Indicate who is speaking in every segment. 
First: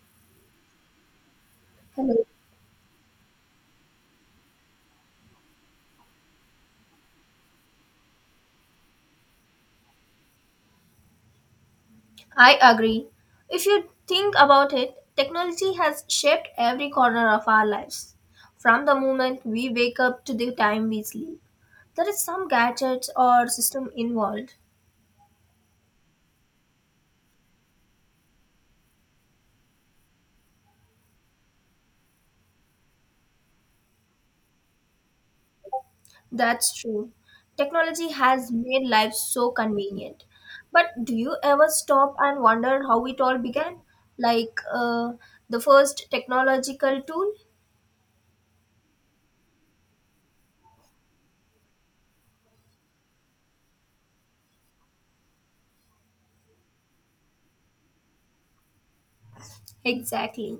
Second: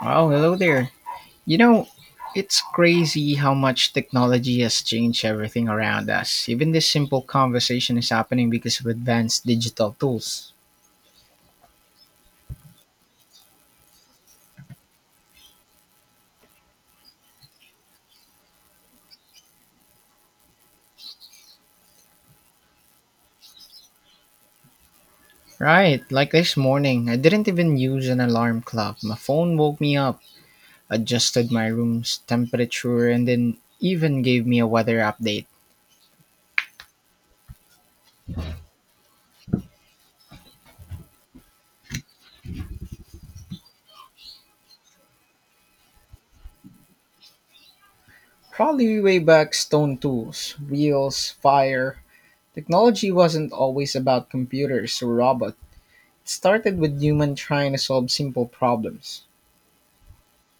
Speaker 1: Oh, hello there. You know, it's crazy how much technology has changed everything around us. Even this simple conversation is happening because of advanced digital tools.
Speaker 2: I agree. If you think about it, technology has shaped every corner of our lives. From the moment we wake up to the time we sleep, there is some gadgets or system involved.
Speaker 1: Right, like this morning, I didn't even use an alarm clock. My phone woke me up, adjusted my room's temperature, and then even gave me a weather update.
Speaker 2: That's true. Technology has made life so convenient. But do you ever stop and wonder how it all began? Like uh, the first technological tool?
Speaker 1: Probably way back stone tools, wheels, fire. Technology wasn't always about computers or robots. It started with humans trying to solve simple problems.
Speaker 2: Exactly.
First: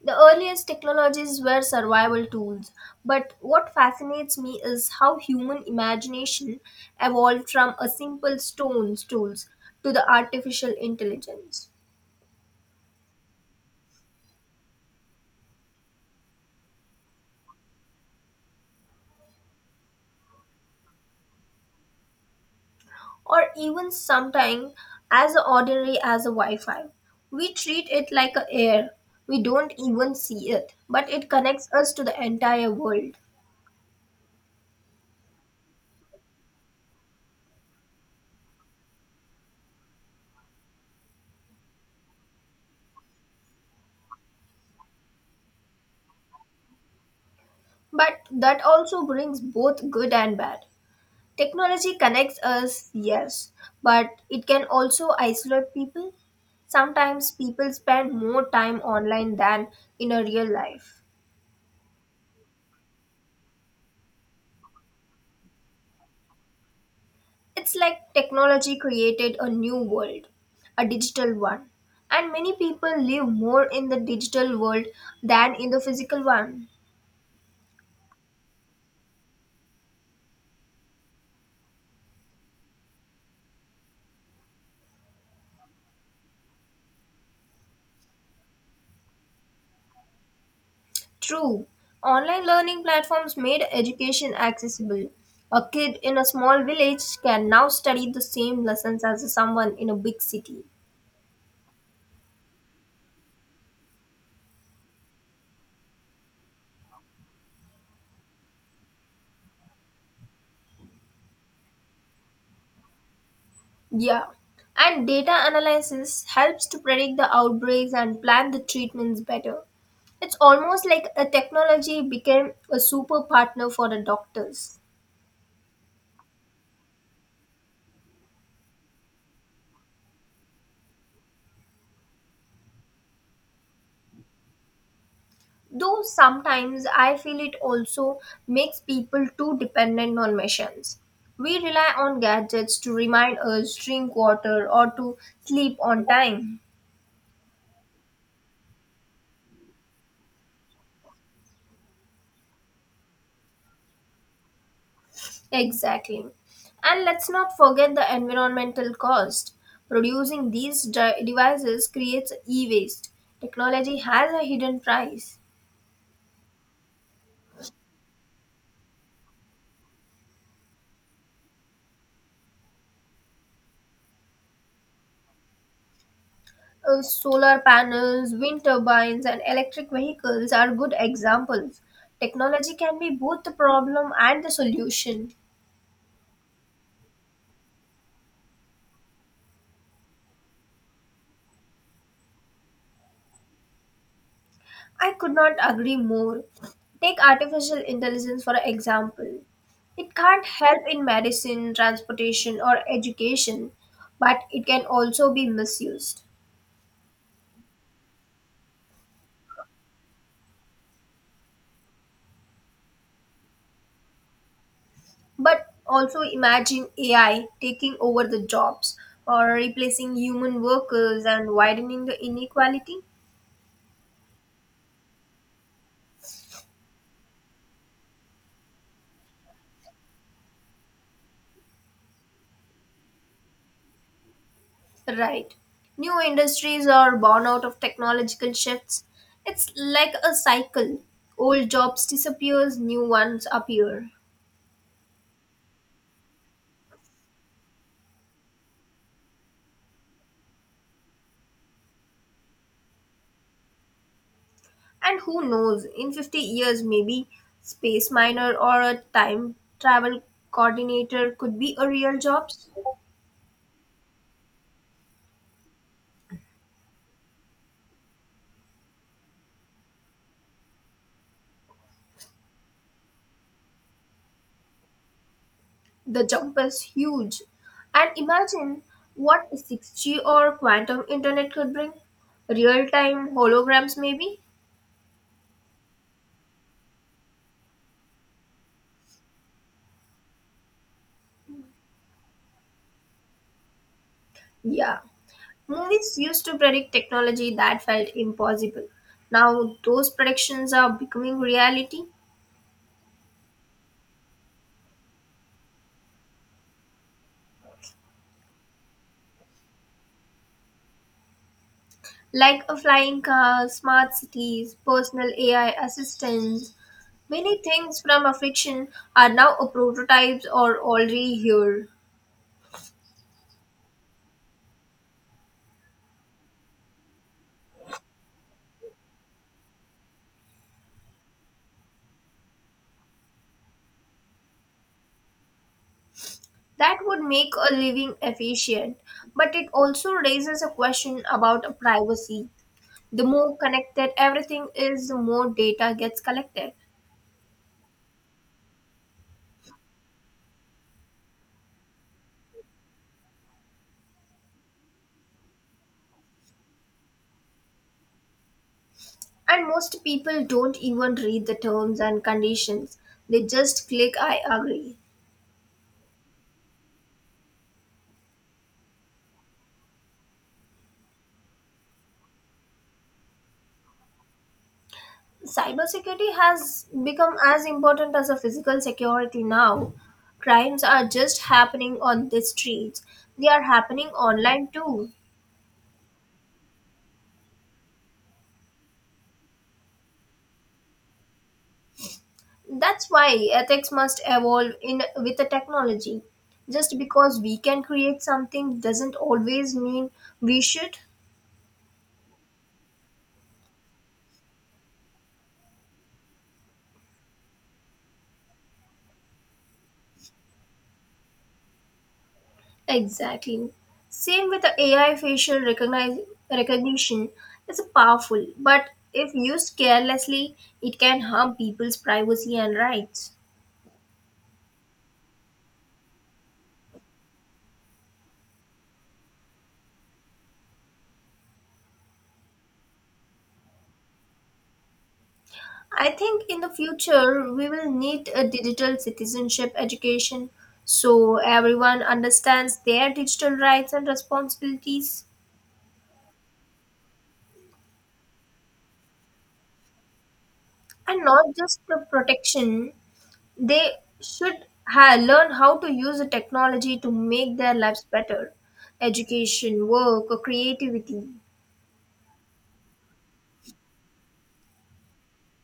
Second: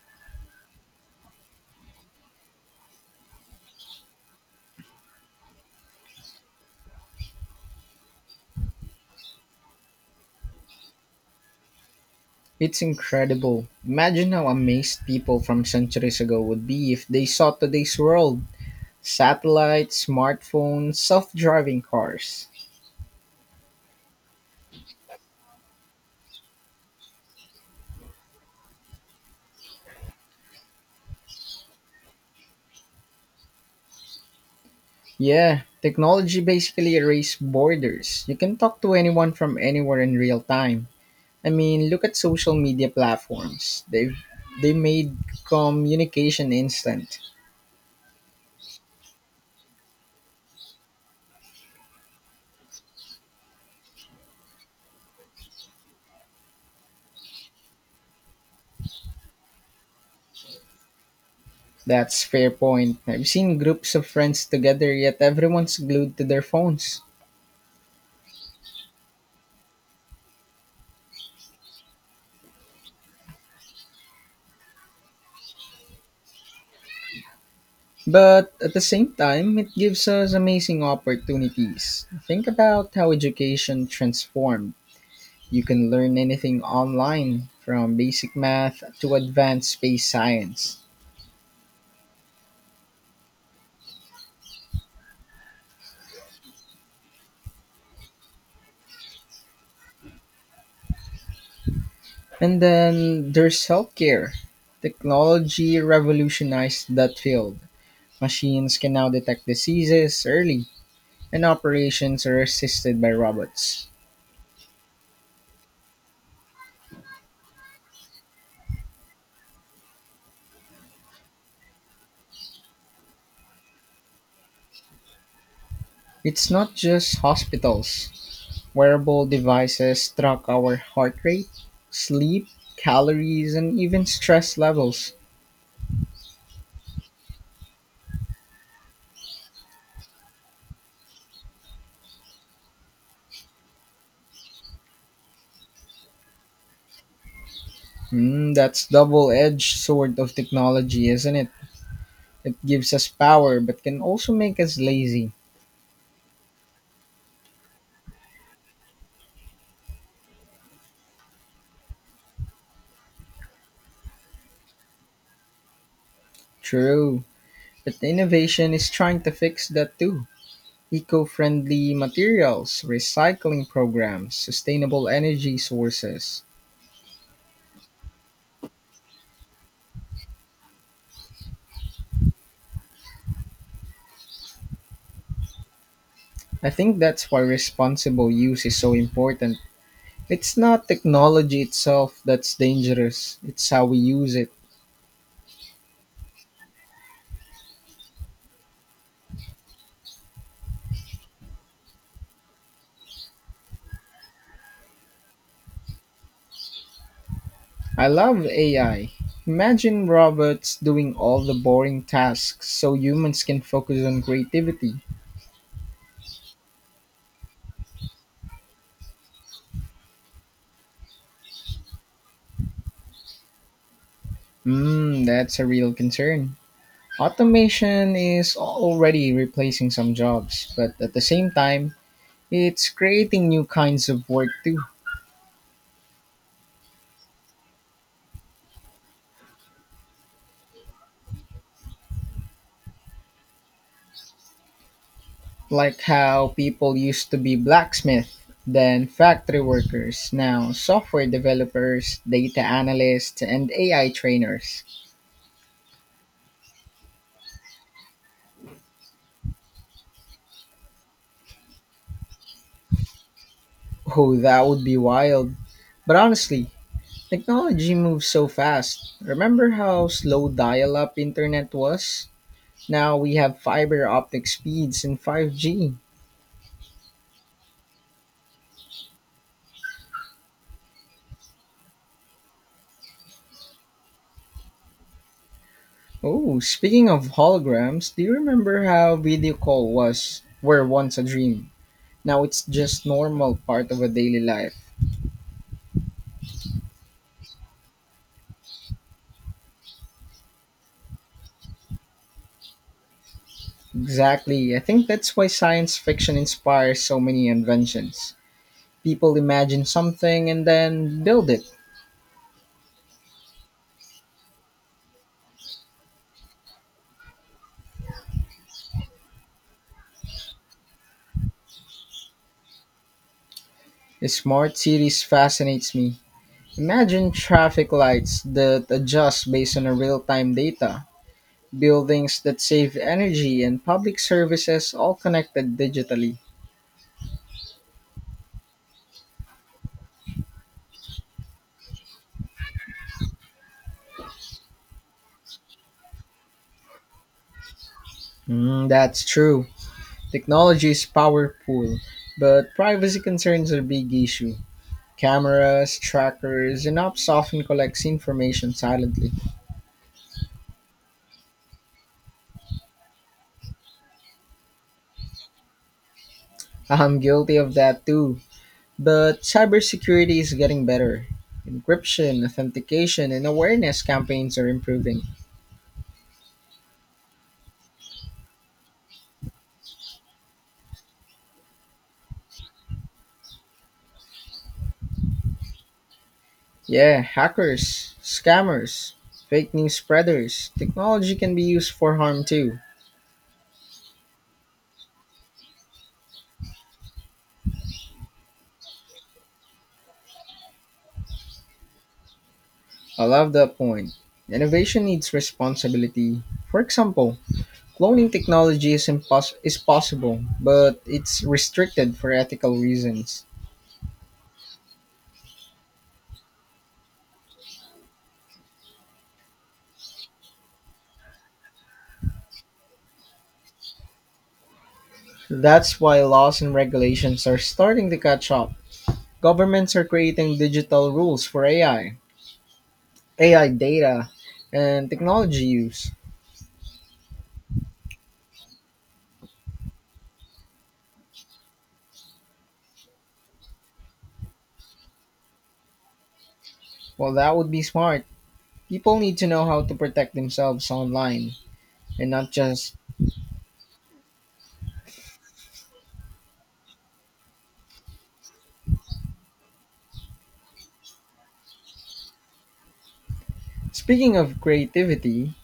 Speaker 2: The earliest technologies were survival tools, but what fascinates me is how human imagination evolved from a simple stone's tools to the artificial intelligence,
Speaker 1: It's incredible. Imagine how amazed people from centuries ago would be if they saw today's world: satellites, smartphones, self driving cars.
Speaker 2: or even sometimes as ordinary as a Wi Fi. We treat it like a air. We don't even see it, but it connects us to the entire world.
Speaker 1: Yeah, technology basically erased borders. You can talk to anyone from anywhere in real time. I mean, look at social media platforms. They made communication instant.
Speaker 2: But that also brings both good and bad. Technology connects us, yes, but it can also isolate people. Sometimes people spend more time online than in a real life.
Speaker 1: That's fair point. I've seen groups of friends together yet everyone's glued to their phones.
Speaker 2: It's like technology created a new world, a digital one, and many people live more in the digital world than in the physical one.
Speaker 1: But at the same time, it gives us amazing opportunities. Think about how education transformed. You can learn anything online, from basic math to advanced space science.
Speaker 2: True, online learning platforms made education accessible. A kid in a small village can now study the same lessons as someone in a big city.
Speaker 1: And then there's healthcare. Technology revolutionized that field. Machines can now detect diseases early, and operations are assisted by robots.
Speaker 2: Yeah. And data analysis helps to predict the outbreaks and plan the treatments better. It's almost like a technology became a super partner for the doctors.
Speaker 1: It's not just hospitals. Wearable devices track our heart rate, sleep, calories, and even stress levels.
Speaker 2: Though sometimes I feel it also makes people too dependent on machines. We rely on gadgets to remind us drink water or to sleep on time.
Speaker 1: Mm, that's double-edged sword of technology, isn't it? It gives us power but can also make us lazy.
Speaker 2: Exactly. And let's not forget the environmental cost. Producing these devices creates e waste. Technology has a hidden price.
Speaker 1: True. But innovation is trying to fix that too. Eco-friendly materials, recycling programs, sustainable energy sources.
Speaker 2: Solar panels, wind turbines, and electric vehicles are good examples. Technology can be both the problem and the solution.
Speaker 1: I think that's why responsible use is so important. It's not technology itself that's dangerous, it's how we use it.
Speaker 2: I could not agree more. Take artificial intelligence for example. It can't help in medicine, transportation, or education, but it can also be misused.
Speaker 1: I love AI. Imagine robots doing all the boring tasks so humans can focus on creativity.
Speaker 2: But also imagine AI taking over the jobs or replacing human workers and widening the inequality.
Speaker 1: Hmm, that's a real concern. Automation is already replacing some jobs, but at the same time, it's creating new kinds of work too.
Speaker 2: Right. New industries are born out of technological shifts. It's like a cycle. Old jobs disappears, new ones appear.
Speaker 1: Like how people used to be blacksmith, then factory workers, now software developers, data analysts, and AI trainers.
Speaker 2: And who knows, in 50 years, maybe space miner or a time travel coordinator could be a real job.
Speaker 1: Oh, that would be wild. But honestly, technology moves so fast. Remember how slow dial up internet was? Now we have fiber optic speeds and 5G.
Speaker 2: The jump is huge. And imagine what 6G or quantum internet could bring. Real time holograms, maybe?
Speaker 1: Oh, speaking of holograms, do you remember how video call was? Were once a dream. Now it's just normal part of a daily life.
Speaker 2: Yeah. Movies used to predict technology that felt impossible. Now those predictions are becoming reality,
Speaker 1: Exactly. I think that's why science fiction inspires so many inventions. People imagine something and then build it.
Speaker 2: like a flying car, smart cities, personal AI assistants. Many things from a fiction are now a prototypes or already here.
Speaker 1: Smart cities fascinates me. Imagine traffic lights that adjust based on real time data, buildings that save energy, and public services all connected digitally.
Speaker 2: That would make a living efficient, but it also raises a question about a privacy. The more connected everything is, the more data gets collected.
Speaker 1: Mm, that's true. Technology is powerful, but privacy concerns are a big issue. Cameras, trackers, and apps often collects information silently.
Speaker 2: And most people don't even read the terms and conditions. They just click I agree.
Speaker 1: I'm guilty of that too. But cybersecurity is getting better. Encryption, authentication, and awareness campaigns are improving.
Speaker 2: Cybersecurity has become as important as a physical security now. Crimes are just happening on the streets. They are happening online too.
Speaker 1: Yeah, hackers, scammers, fake news spreaders, technology can be used for harm too.
Speaker 2: That's why ethics must evolve in with the technology. Just because we can create something doesn't always mean we should.
Speaker 1: I love that point. Innovation needs responsibility. For example, cloning technology is, is possible, but it's restricted for ethical reasons.
Speaker 2: Exactly. Same with the AI facial recognition. It's powerful, but if used carelessly, it can harm people's privacy and rights.
Speaker 1: That's why laws and regulations are starting to catch up. Governments are creating digital rules for AI, AI data, and technology
Speaker 2: I
Speaker 1: use.
Speaker 2: think in the future we will need a digital citizenship education so everyone understands their digital rights and responsibilities
Speaker 1: Well, that would be smart, people need to know how to protect themselves
Speaker 2: and not
Speaker 1: online
Speaker 2: just the
Speaker 1: and not
Speaker 2: protection.
Speaker 1: just.
Speaker 2: They should learn how to use the technology to make their lives better. Education, work, or creativity.
Speaker 1: Speaking of creativity,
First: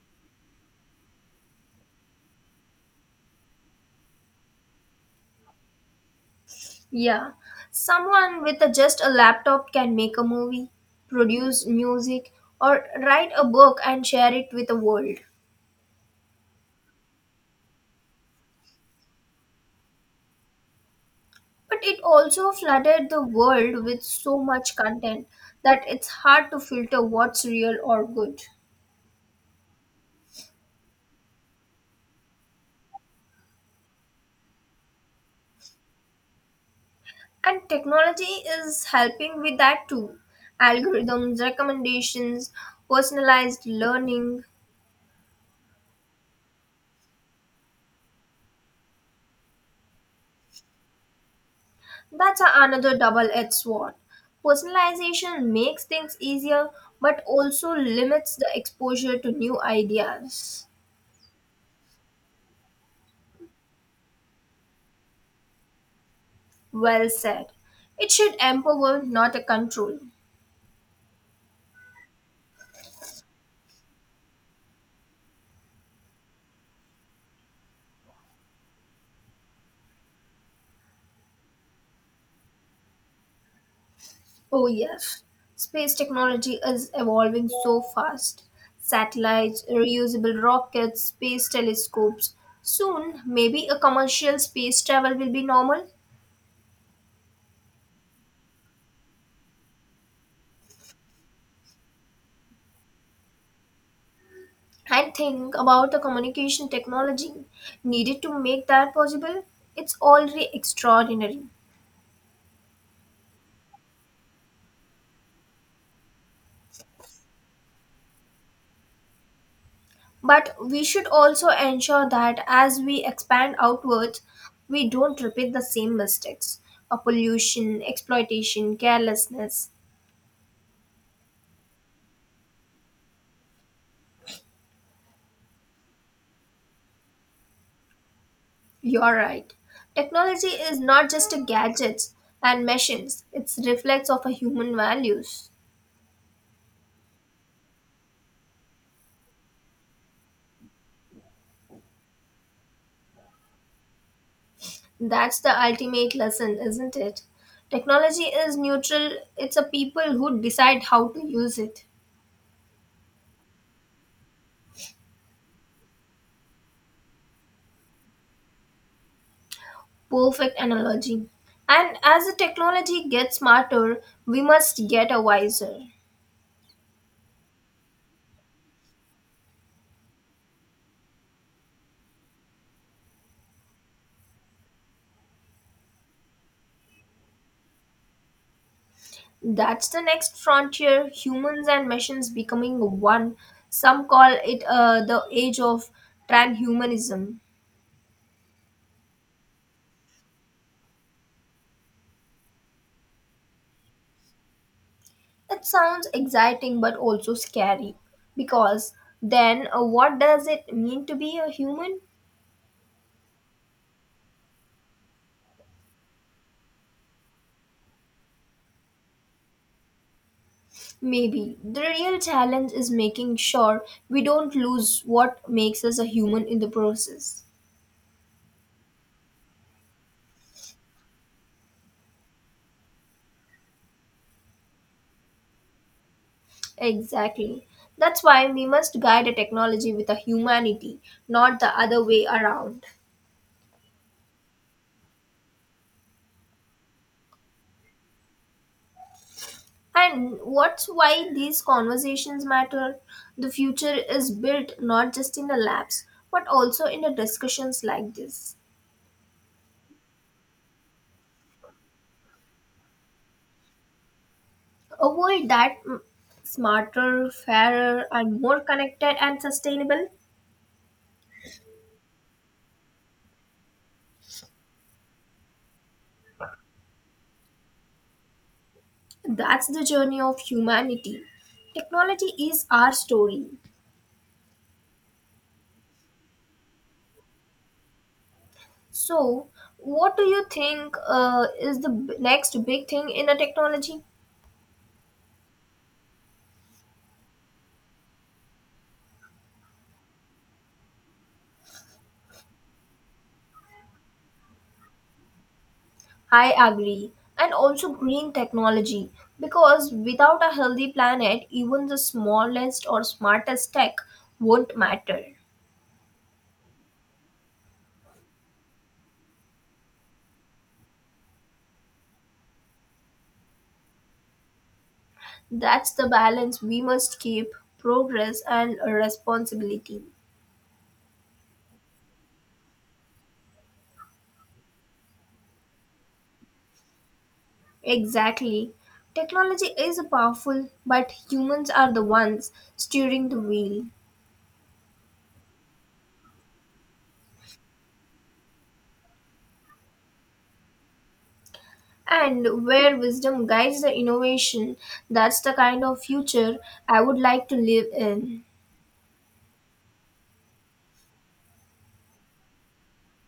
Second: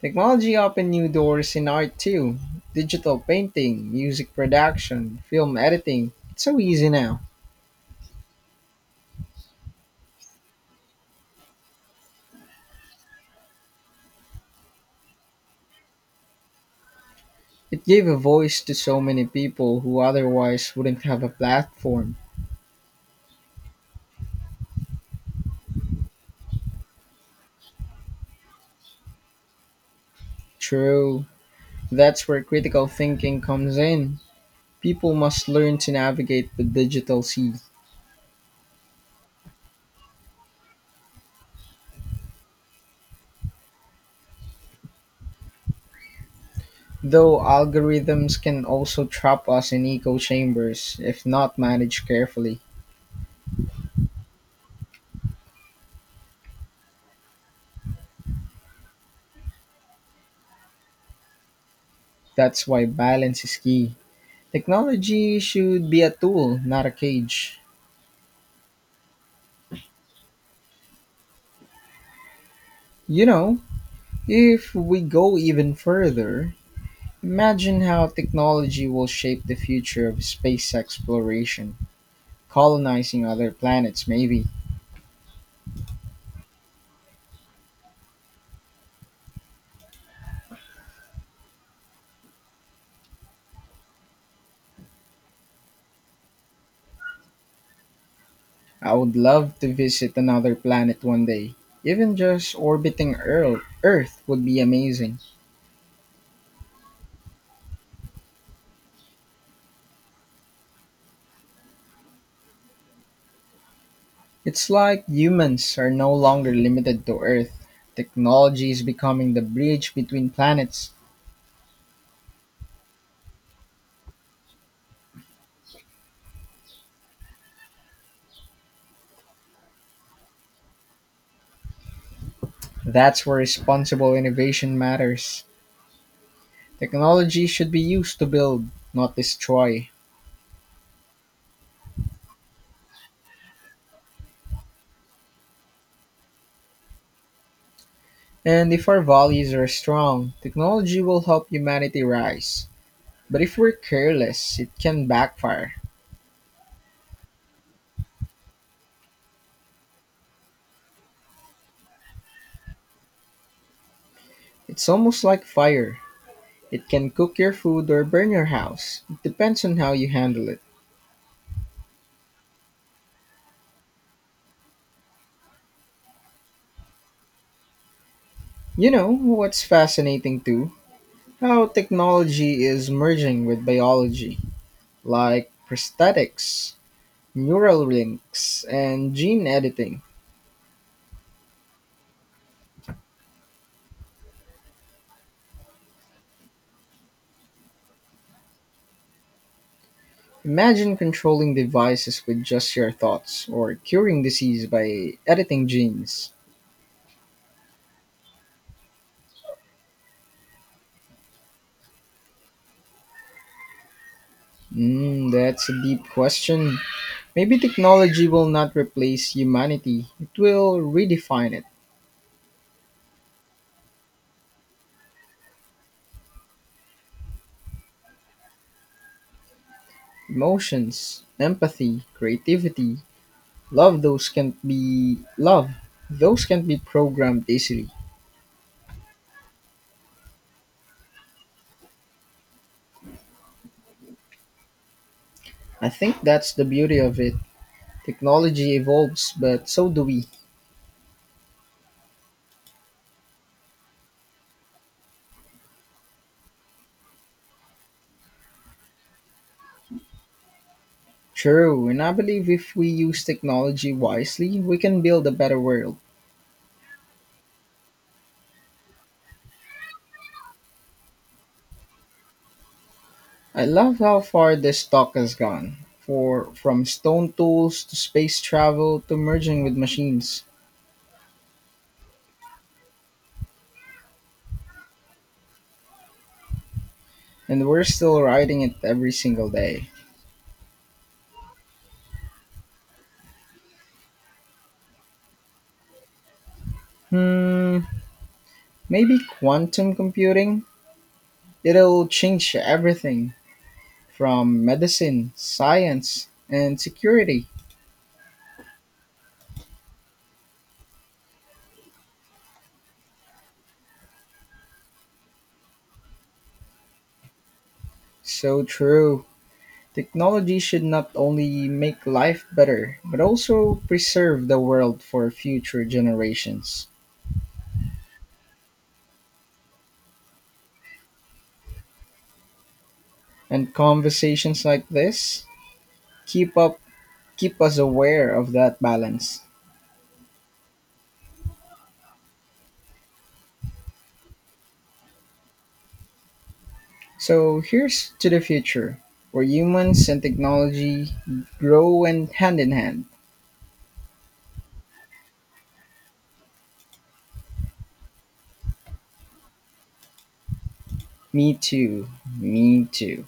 Speaker 1: technology opened new doors in art too. Digital painting, music production, film editing. It's so easy now.
Speaker 2: Yeah. Someone with a, just a laptop can make a movie, produce music, or write a book and share it with the world.
Speaker 1: It gave a voice to so many people who otherwise wouldn't have a
Speaker 2: But it
Speaker 1: platform.
Speaker 2: also flooded the world with so much content that it's hard to filter what's real or good.
Speaker 1: True. That's where critical thinking comes in. People must learn to navigate the digital sea,
Speaker 2: And technology is helping with that too. Algorithms, recommendations, personalized learning.
Speaker 1: though algorithms can also trap us in echo chambers if not managed
Speaker 2: That's a-
Speaker 1: carefully.
Speaker 2: another double edged sword. Personalization makes things easier but also limits the exposure to new ideas.
Speaker 1: That's why balance is key. Technology should be a tool, not a
Speaker 2: Well said.
Speaker 1: cage.
Speaker 2: It should empower, not a control.
Speaker 1: You know, if we go even further, imagine how technology will shape the future of space exploration, colonizing other planets, maybe.
Speaker 2: Oh, yes. Space technology is evolving so fast. Satellites, reusable rockets, space telescopes. Soon, maybe a commercial space travel will be normal.
Speaker 1: I would love to visit another planet one day. Even just orbiting Earth would be
Speaker 2: And
Speaker 1: amazing.
Speaker 2: think about the communication technology needed to make that possible. It's already extraordinary.
Speaker 1: It's like humans are no longer limited to Earth. Technology is becoming the bridge between
Speaker 2: But we
Speaker 1: planets.
Speaker 2: should also ensure that as we expand outwards, we don't repeat the same mistakes of pollution, exploitation, carelessness.
Speaker 1: That's where responsible innovation matters. Technology should be used to build, not
Speaker 2: You're right.
Speaker 1: destroy.
Speaker 2: Technology is not just a gadgets and machines, it's reflects of a human values.
Speaker 1: And if our values are strong, technology will help humanity rise. But if we're careless, it can
Speaker 2: That's the
Speaker 1: backfire.
Speaker 2: ultimate lesson, isn't it? Technology is neutral, it's a people who decide how to use it.
Speaker 1: It's almost like fire. It can cook your food or burn your house. It depends on how you handle
Speaker 2: Perfect
Speaker 1: it.
Speaker 2: analogy. And as the technology gets smarter, we must get a wiser.
Speaker 1: You know what's fascinating too? How technology is merging with biology, like prosthetics, neural links, and gene
Speaker 2: That's the
Speaker 1: editing.
Speaker 2: next frontier, humans and machines becoming one. Some call it the age of transhumanism.
Speaker 1: Imagine controlling devices with just your thoughts or curing disease by
Speaker 2: It
Speaker 1: editing
Speaker 2: sounds
Speaker 1: genes.
Speaker 2: exciting but also scary because then what does it mean to be a human?
Speaker 1: Mm, that's a deep question. Maybe technology will not replace humanity, it will redefine
Speaker 2: Maybe
Speaker 1: it.
Speaker 2: the real challenge is making sure we don't lose what makes us a human in the process.
Speaker 1: Emotions, empathy, creativity, love, those can be love. Those can be programmed
Speaker 2: Exactly.
Speaker 1: easily.
Speaker 2: That's why we must guide the technology with a humanity, not the other way around.
Speaker 1: I think that's the beauty of it. Technology evolves, but so do we.
Speaker 2: And what's why these conversations matter? The future is built not just in the labs, but also in the discussions like this.
Speaker 1: True, and I believe if we use technology wisely, we can
Speaker 2: A
Speaker 1: build a
Speaker 2: world
Speaker 1: better
Speaker 2: that
Speaker 1: world.
Speaker 2: mm, smarter, fairer, and more connected and sustainable.
Speaker 1: I love how far this talk has gone. For from stone tools to space travel to merging
Speaker 2: That's
Speaker 1: with
Speaker 2: the journey of
Speaker 1: machines.
Speaker 2: humanity. Technology is our story.
Speaker 1: And we're still riding it every
Speaker 2: So,
Speaker 1: single day.
Speaker 2: what do you think is the next big thing in the technology?
Speaker 1: Hmm, maybe quantum computing? It'll change everything, from medicine, science,
Speaker 2: I
Speaker 1: and
Speaker 2: agree.
Speaker 1: security.
Speaker 2: And also green technology. Because without a healthy planet, even the smallest or smartest tech won't matter.
Speaker 1: So true. Technology should not only make life better, but also preserve the world for future
Speaker 2: That's the balance we
Speaker 1: generations.
Speaker 2: must keep progress and responsibility.
Speaker 1: And conversations like this keep up keep us aware of
Speaker 2: Exactly.
Speaker 1: that balance.
Speaker 2: Technology is powerful, but humans are the ones steering the wheel.
Speaker 1: So here's to the future where humans and technology grow and hand
Speaker 2: And
Speaker 1: in
Speaker 2: where
Speaker 1: hand.
Speaker 2: wisdom guides the innovation, that's the kind of future I would like to live in.
Speaker 1: Me too. Me too.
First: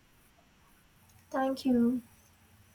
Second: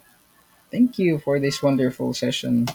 Speaker 1: Thank you for this
Speaker 2: Thank you.
Speaker 1: wonderful session.